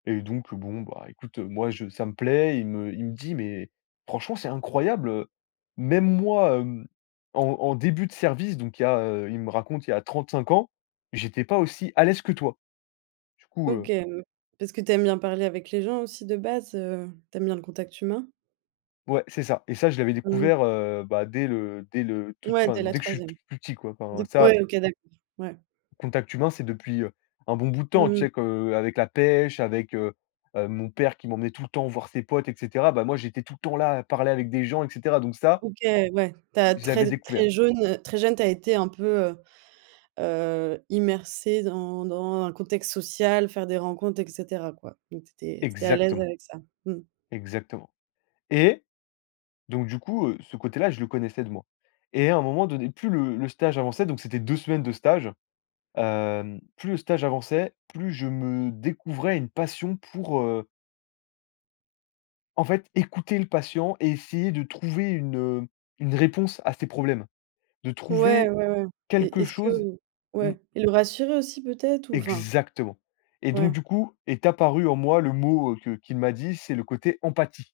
Et donc, bon bah écoute moi je ça me plaît, il me il me dit: «Mais franchement c'est incroyable, heu, même moi, mmh, en en début de service, donc il y a» heu, il me raconte, il y a 35 ans: «J'étais pas aussi à l'aise que toi». Du coup, OK, heu mmh. Parce que tu aimes bien parler avec les gens aussi de base, heu, tu aimes bien le contact humain? Ouais c'est ça et ça je l'avais Mmh. découvert, heu, bah dès le dès le, toute Ouais, fin dès la dès que je suis 3e. plus petit, quoi. Enfin Du coup ça OK, d'accord. Ouais. Contact humain c'est depuis, heu, un bon bout de temps, Mmh. tu sais qu'avec la pêche, avec, heu heu, mon père qui m'emmenait tout le temps voir ses potes et cetera. Bah moi, j'étais tout le temps là à parler avec des gens et cetera. Donc ça, OK, ouais. Tu as je l'avais très découvert. très jaune très jeune tu as été un peu, heu heu, immergé dans dans un contexte social, faire des rencontres et cetera, quoi. Donc, tu étais tu étais à l'aise Exactement. avec ça. Mmh. Exactement et donc du coup, heu, ce côté-là, je le connaissais de moi et à un moment donné, plus le le stage avançait, donc c'était 2 semaines de stage. Hem, plus le stage avançait, plus je me découvrais une passion pour, heu en fait, écouter le patient et essayer de trouver une, heu, une réponse à ses problèmes, de Ouais, trouver ouais, ouais et et quelque est-ce chose, que mmh ouais et le rassurer aussi peut-être ou enfin? Exactement et donc Ouais. du coup, est apparu en moi le mot que qu'il m'a dit, c'est le côté «empathie».